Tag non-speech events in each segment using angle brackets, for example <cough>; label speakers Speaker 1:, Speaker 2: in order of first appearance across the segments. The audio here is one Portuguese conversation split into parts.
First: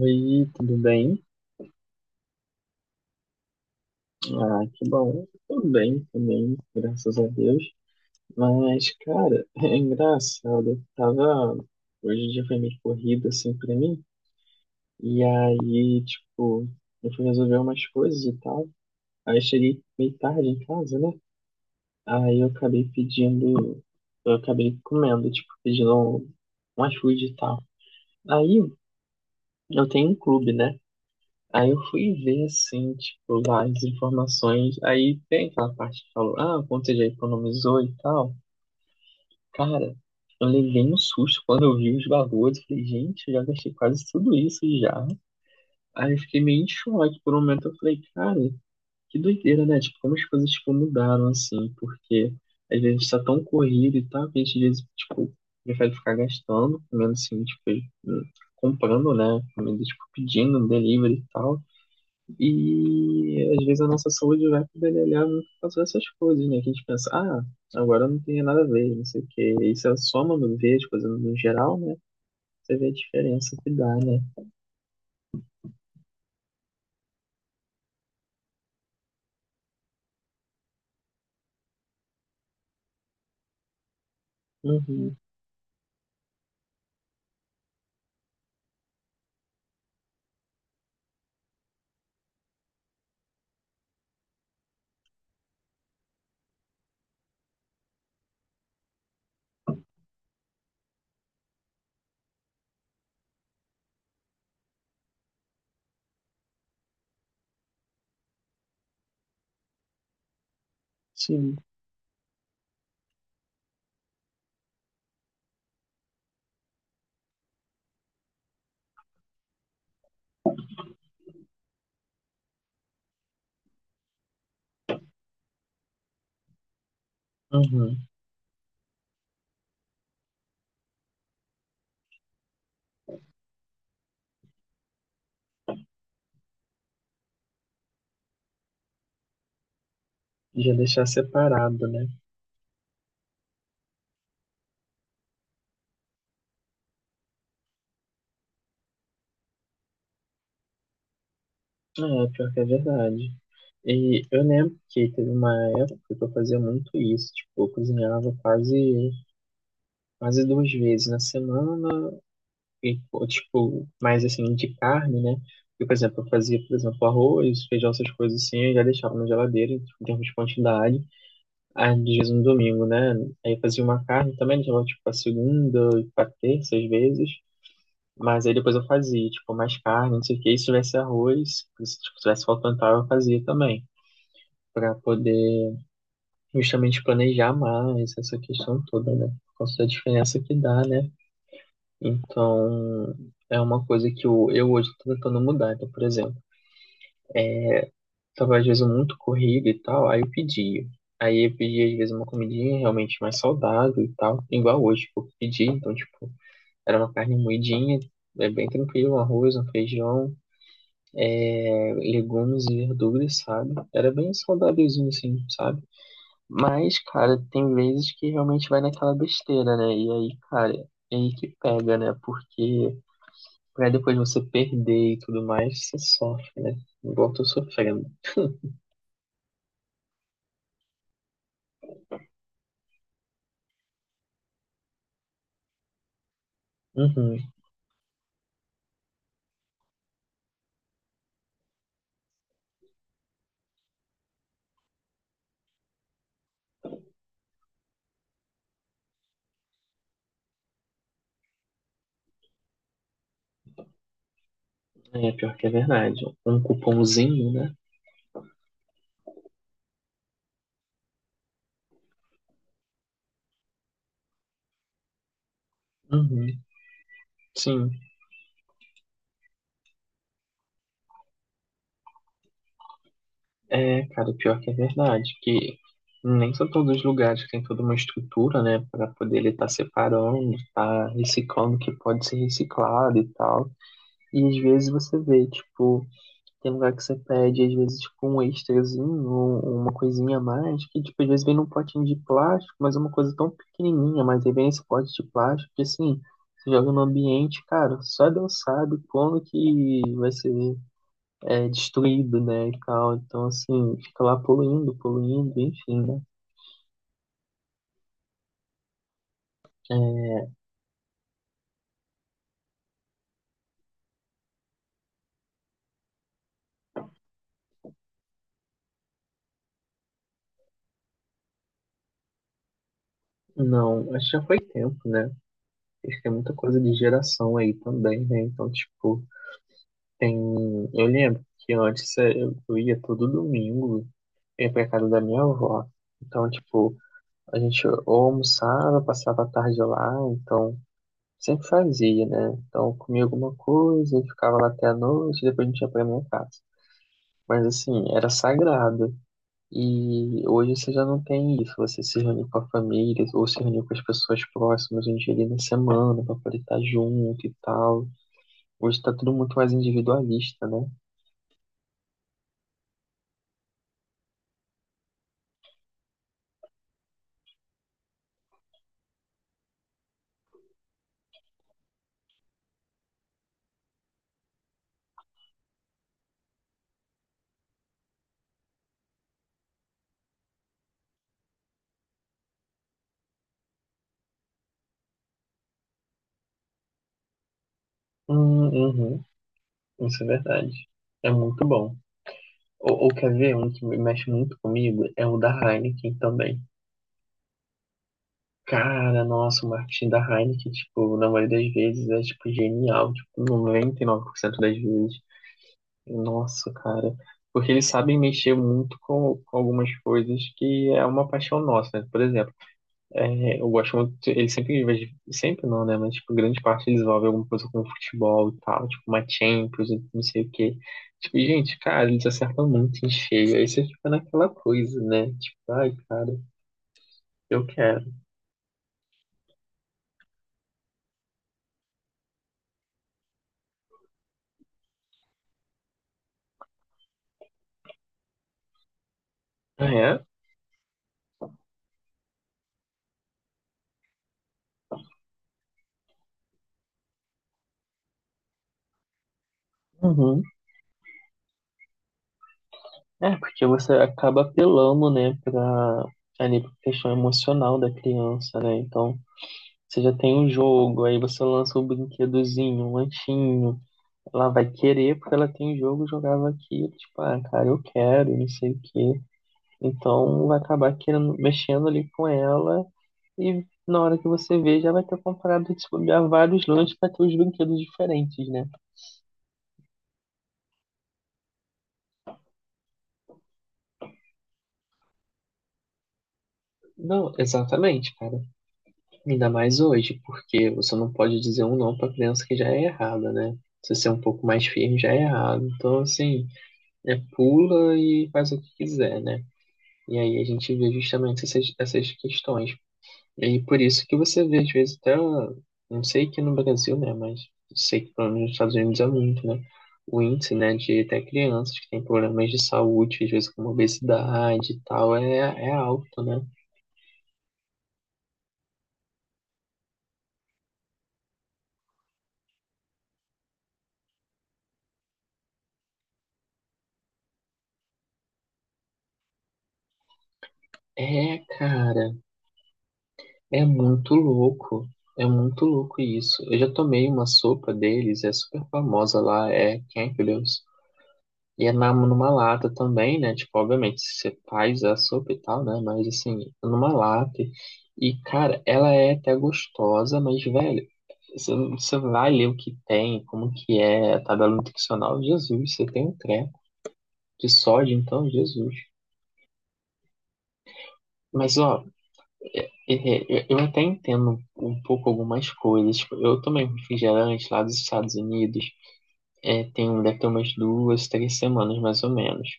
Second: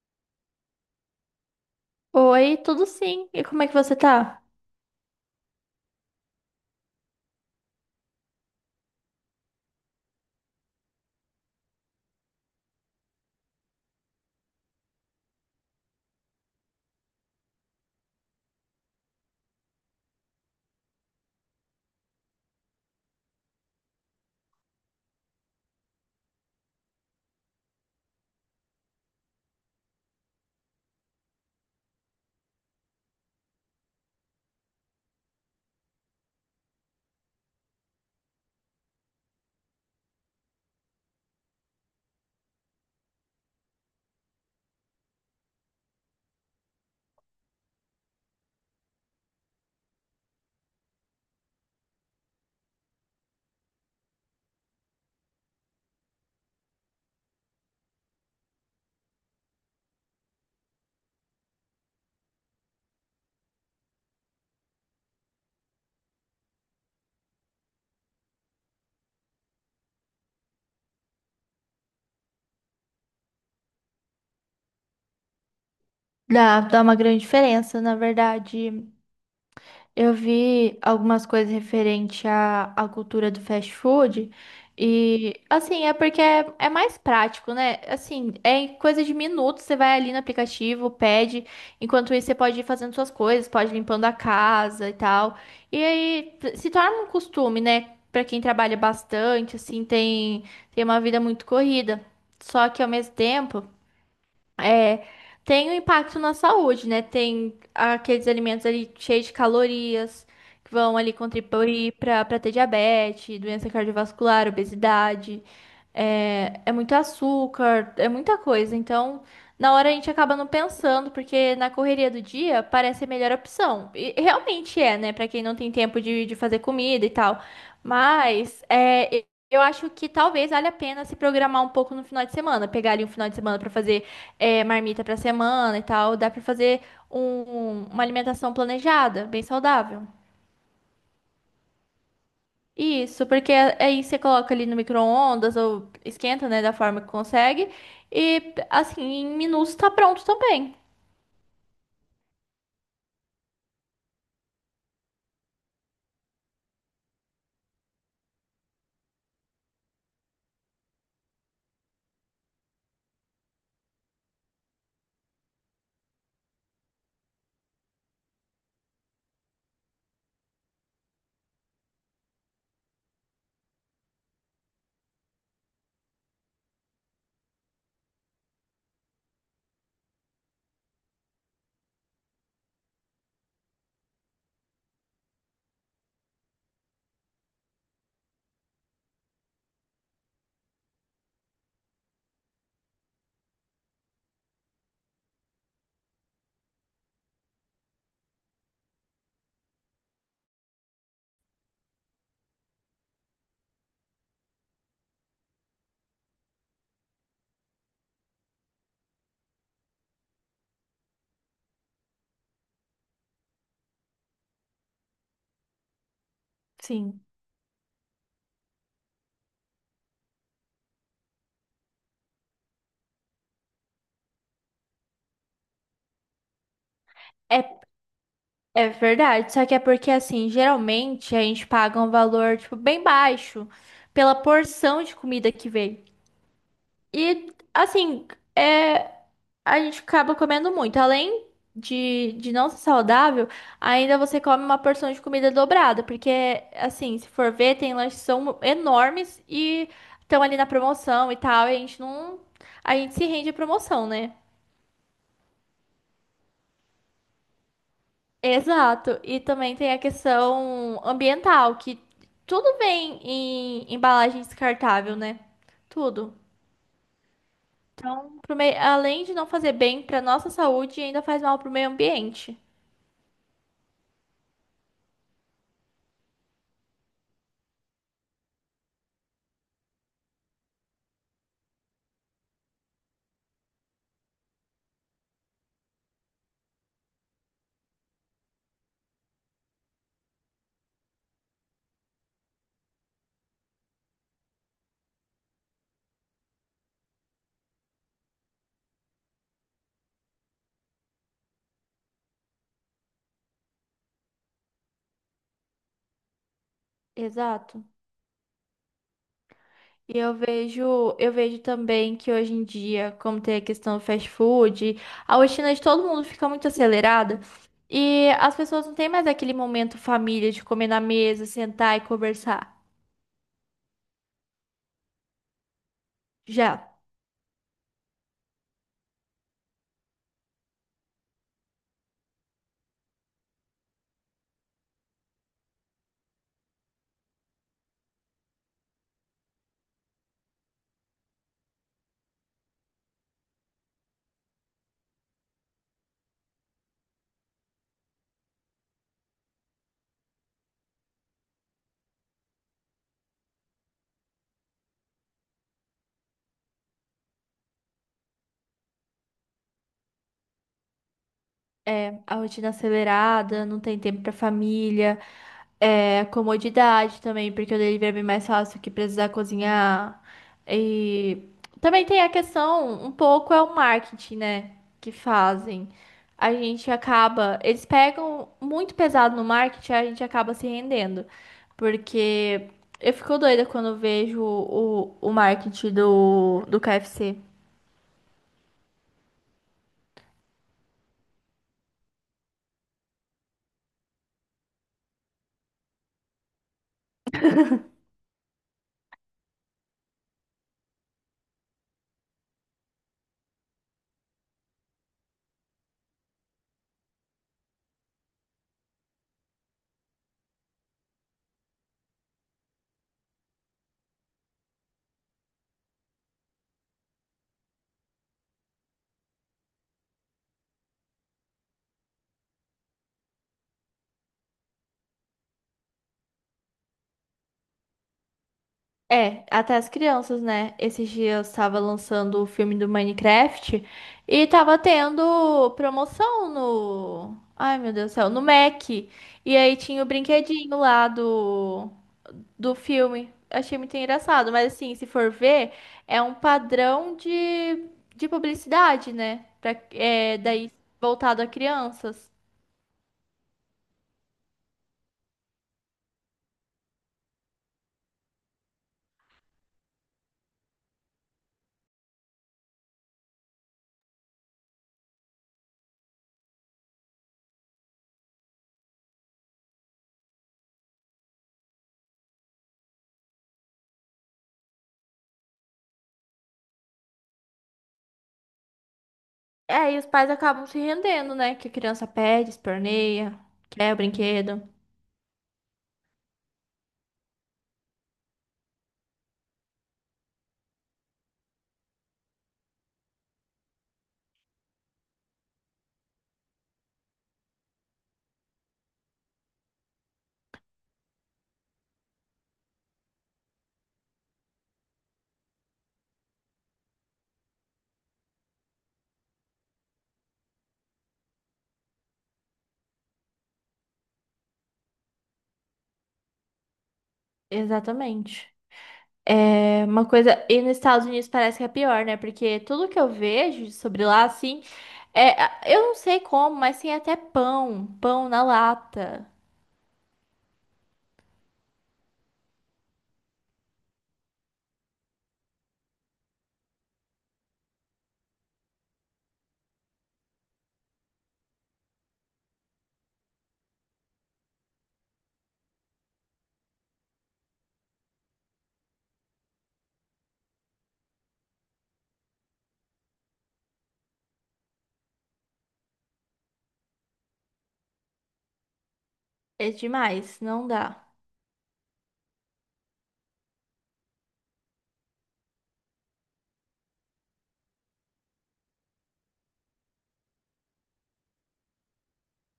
Speaker 1: Oi, tudo bem?
Speaker 2: Oi, tudo sim. E como é que você tá?
Speaker 1: Ah, que bom. Tudo bem também, graças a Deus. Mas, cara, <laughs> é engraçado. Eu tava. Hoje o dia foi meio corrido, assim, pra mim. E aí, tipo, eu fui resolver umas coisas e tal. Aí eu cheguei meio tarde em casa, né? Aí eu acabei pedindo. Eu acabei comendo, tipo, pedindo um iFood e tal. Aí eu tenho um clube, né? Aí eu fui ver, assim, tipo, lá as informações. Aí tem aquela parte que falou, ah, quanto você já economizou e tal. Cara, eu levei um susto quando eu vi os valores. Eu falei, gente, eu já gastei quase tudo isso já. Aí eu fiquei meio em choque por um momento. Eu falei, cara, que doideira, né? Tipo, como as coisas, tipo, mudaram, assim. Porque às vezes a gente tá tão corrido e tal, que a gente, às vezes, tipo, prefere ficar gastando. Pelo menos, assim, tipo, comprando, né? Comida, tipo, pedindo um delivery e tal e às vezes a nossa saúde vai pedalhar muito por causa dessas coisas, né? Que a gente pensa, ah, agora não tem nada a ver, não sei o quê. E se a soma não vê as coisas no geral, né? Você vê a diferença que dá, né?
Speaker 2: Dá uma grande diferença, na verdade. Eu vi algumas coisas referente à cultura do fast food.
Speaker 1: Uhum,
Speaker 2: E assim, é porque é mais prático, né? Assim, é em coisa de minutos, você vai ali no aplicativo, pede, enquanto isso você pode ir fazendo suas coisas, pode ir limpando a casa e tal. E aí se torna um costume, né? Pra quem trabalha bastante, assim, tem uma vida muito corrida. Só que ao mesmo tempo É, tem um impacto na saúde, né? Tem aqueles alimentos ali cheios de calorias que vão ali
Speaker 1: sim.
Speaker 2: contribuir para ter diabetes, doença cardiovascular, obesidade. É muito açúcar, é muita coisa. Então, na hora a gente acaba não pensando, porque na correria do dia parece a melhor opção. E realmente é, né? Para quem não tem tempo de fazer comida e tal.
Speaker 1: Uhum.
Speaker 2: Mas eu acho que talvez valha a pena se programar um pouco no final de semana, pegar ali um final de semana para fazer marmita pra semana e tal, dá pra fazer uma alimentação planejada, bem saudável.
Speaker 1: Já deixar separado, né?
Speaker 2: Isso, porque aí você coloca ali no micro-ondas ou esquenta, né, da forma que consegue. E assim, em minutos tá pronto também.
Speaker 1: Ah, é, pior que é verdade. E eu lembro que teve uma época que eu fazia muito isso, tipo, eu cozinhava quase duas vezes na semana e, pô, tipo, mais assim, de carne, né? Eu, por exemplo, eu fazia, por exemplo, arroz, feijão, essas coisas assim, eu já deixava na geladeira, tipo, em termos de quantidade. Aí, às vezes, no domingo, né? Aí eu fazia uma carne também, deixava, tipo, pra segunda, pra terça, às vezes. Mas aí depois eu fazia, tipo, mais carne, não sei o quê. E se tivesse arroz, se tipo, tivesse faltando tal, eu fazia também. Pra poder justamente planejar mais essa questão toda, né? Por causa da diferença que dá, né? Então, é uma coisa que eu hoje estou tentando mudar. Então, por exemplo, estava às vezes muito corrido e tal, aí eu pedia. Aí eu pedia às vezes uma comidinha realmente mais saudável e tal, igual hoje que eu pedi. Então, tipo, era uma carne moidinha, é bem tranquilo, um arroz, um feijão, é, legumes e verduras, sabe? Era bem saudávelzinho assim, sabe? Mas,
Speaker 2: Sim.
Speaker 1: cara, tem vezes que realmente vai naquela besteira, né? E aí, cara, é aí que pega, né? Porque pra depois você perder e tudo mais, você sofre, né? Igual eu tô
Speaker 2: É,
Speaker 1: sofrendo.
Speaker 2: é verdade, só que é porque assim, geralmente a gente paga um valor tipo bem baixo pela porção de comida que vem.
Speaker 1: Uhum.
Speaker 2: E assim, é a gente acaba comendo muito. Além de não ser saudável, ainda você come uma porção de comida dobrada, porque, assim, se for ver, tem lanches que são enormes e estão ali na promoção e tal, e a gente não. A gente se rende à promoção, né?
Speaker 1: É, pior que é verdade. Um cupomzinho, né?
Speaker 2: Exato. E também tem a questão ambiental, que tudo vem em embalagem descartável, né? Tudo.
Speaker 1: Uhum. Sim.
Speaker 2: Além de não fazer bem para nossa saúde, ainda faz mal para o meio ambiente.
Speaker 1: É, cara, pior que é verdade. Que nem são todos os lugares que tem toda uma estrutura, né? Pra poder ele tá separando, tá reciclando o que pode ser reciclado e tal. E às vezes você vê, tipo, tem lugar que você pede, às vezes, tipo, um extrazinho, ou uma coisinha a mais, que, tipo, às vezes vem num potinho de plástico, mas é uma coisa tão pequenininha, mas aí vem esse pote de plástico, que, assim, você joga no ambiente, cara, só Deus sabe como que vai ser é, destruído, né, e tal. Então, assim, fica lá poluindo, poluindo, enfim, né.
Speaker 2: Exato. E eu
Speaker 1: É,
Speaker 2: vejo, eu vejo também que hoje em dia, como tem a questão do fast food, a rotina de todo mundo fica muito acelerada e as pessoas não têm mais aquele momento família de comer na mesa, sentar e conversar.
Speaker 1: não, acho que já foi tempo, né. Acho que é muita coisa
Speaker 2: Já.
Speaker 1: de geração aí também, né. Então, tipo, tem... Eu lembro que antes é, eu ia todo domingo ia pra casa da minha avó. Então, tipo, a gente ou almoçava, passava a tarde lá, então sempre fazia, né? Então, eu comia alguma coisa e ficava lá até a noite, depois a gente ia pra minha casa. Mas assim, era sagrado. E hoje você já não tem isso, você se reuniu com a família, ou se reuniu com as pessoas próximas um dia ali na semana pra poder estar junto e tal. Hoje tá tudo muito mais individualista, né?
Speaker 2: É, a rotina acelerada, não tem tempo pra família, comodidade também, porque o delivery é bem mais fácil que precisar cozinhar. E também tem a questão, um pouco é o marketing, né, que fazem. A gente acaba, eles pegam muito pesado no marketing, a gente acaba se rendendo, porque eu fico doida quando eu vejo o marketing do KFC.
Speaker 1: Hum, uhum, isso é verdade. É muito bom. Ou quer ver um que me mexe muito comigo? É o da Heineken também. Cara, nossa, o marketing da Heineken, tipo, na maioria das vezes é, tipo, genial. Tipo, 99% das vezes. Nossa, cara. Porque eles sabem mexer muito com algumas coisas que é uma paixão nossa, né? Por exemplo, é, eu gosto muito, ele sempre, sempre não, né? Mas, tipo, grande parte eles envolvem alguma coisa com futebol e tal, tipo, uma Champions, não sei o quê. Tipo, gente, cara, eles acertam muito em cheio. Aí você fica naquela coisa, né? Tipo, ai, cara, eu quero.
Speaker 2: É, até as crianças, né? Esses dias estava lançando o filme do Minecraft e tava tendo promoção no. Ai, meu Deus do céu, no Mac. E aí
Speaker 1: Ah,
Speaker 2: tinha o
Speaker 1: é,
Speaker 2: brinquedinho lá do filme. Achei muito engraçado, mas assim, se for ver, é um padrão de publicidade, né? Pra,
Speaker 1: uhum.
Speaker 2: daí voltado a crianças.
Speaker 1: É, porque você acaba apelando, né, pra, ali, pra questão emocional da criança, né? Então, você já tem um jogo, aí você lança um brinquedozinho, um lanchinho. Ela vai querer porque ela tem jogo, jogava aqui, tipo, ah, cara, eu quero, não sei o quê. Então vai acabar querendo, mexendo ali com ela e na hora que você vê já vai ter comprado, tipo, já vários lanches para ter os brinquedos diferentes, né?
Speaker 2: É, e os pais acabam se rendendo, né? Que a criança pede, esperneia, quer o brinquedo.
Speaker 1: Não, exatamente, cara. Ainda mais hoje, porque você não pode dizer um não para criança que já é errada, né? Se você é um pouco mais firme, já é errado. Então, assim, é pula e faz o que quiser, né? E aí a gente vê justamente essas questões. E por isso que você vê, às vezes, até, não sei que no Brasil, né, mas sei que pelo menos nos Estados Unidos é muito, né, o índice, né, de até crianças que têm problemas de saúde, às vezes como obesidade e tal, é, é alto, né?
Speaker 2: Exatamente. É uma coisa. E nos Estados Unidos parece que é pior, né? Porque tudo que eu vejo sobre lá, assim. É, eu não sei como, mas tem até pão. Pão na lata.
Speaker 1: É, cara, é muito louco, é muito louco isso. Eu já tomei uma sopa deles, é super famosa lá, é Campbell's. E é na, numa lata também, né? Tipo, obviamente, você faz a sopa e tal, né? Mas assim, numa lata. E, cara, ela é até gostosa, mas, velho, você vai ler o que tem, como que é a tabela nutricional, Jesus, você tem um treco de sódio, então, Jesus.
Speaker 2: É demais, não dá.
Speaker 1: Mas, ó, eu até entendo um pouco algumas coisas. Tipo, eu tomei um refrigerante lá dos Estados Unidos, é, tem, deve ter umas duas, três semanas, mais ou menos.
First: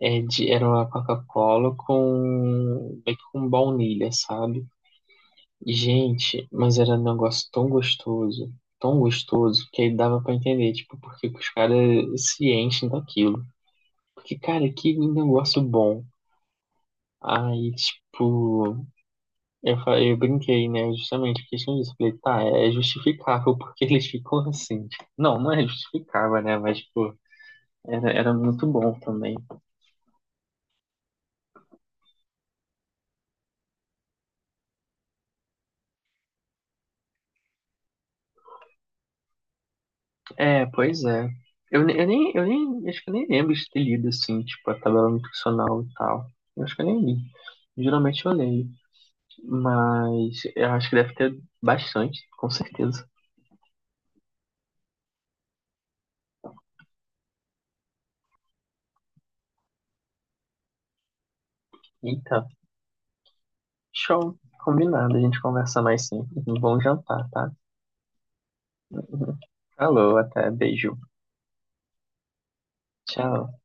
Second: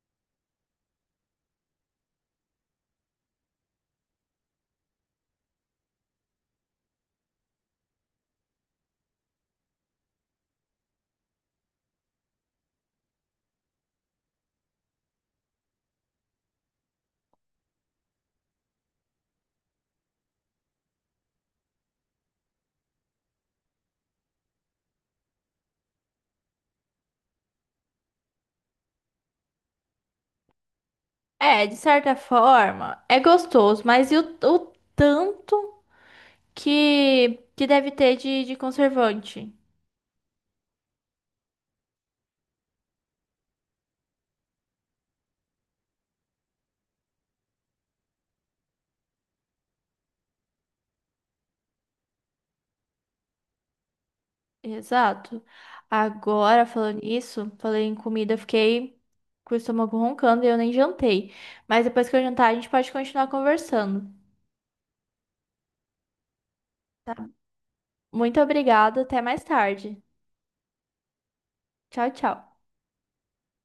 Speaker 1: É de, era uma Coca-Cola com, meio que com baunilha, sabe? Gente, mas era um negócio tão gostoso, que aí dava pra entender, tipo, porque os caras se enchem daquilo. Porque, cara, que negócio bom. Aí, tipo, eu, eu brinquei, né? Justamente por questão disso. Falei, tá, é justificável porque <laughs> eles ficam assim. Não, não é justificável, né? Mas, tipo, era, era muito bom também.
Speaker 2: É, de certa forma, é gostoso, mas e o tanto que deve ter de conservante?
Speaker 1: É, pois é. Eu, ne- eu nem, Acho que eu nem lembro de ter lido, assim, tipo, a tabela nutricional e tal. Eu acho que eu nem li. Geralmente eu leio, mas eu acho que deve ter bastante, com certeza.
Speaker 2: Exato. Agora, falando nisso, falei em comida, eu fiquei com o estômago roncando e eu nem jantei. Mas depois que eu
Speaker 1: Eita,
Speaker 2: jantar, a gente pode continuar conversando.
Speaker 1: show. Combinado, a gente conversa mais sim. Um bom
Speaker 2: Tá?
Speaker 1: jantar, tá?
Speaker 2: Muito obrigada, até mais tarde.
Speaker 1: Falou, até, beijo.
Speaker 2: Tchau, tchau.
Speaker 1: Tchau.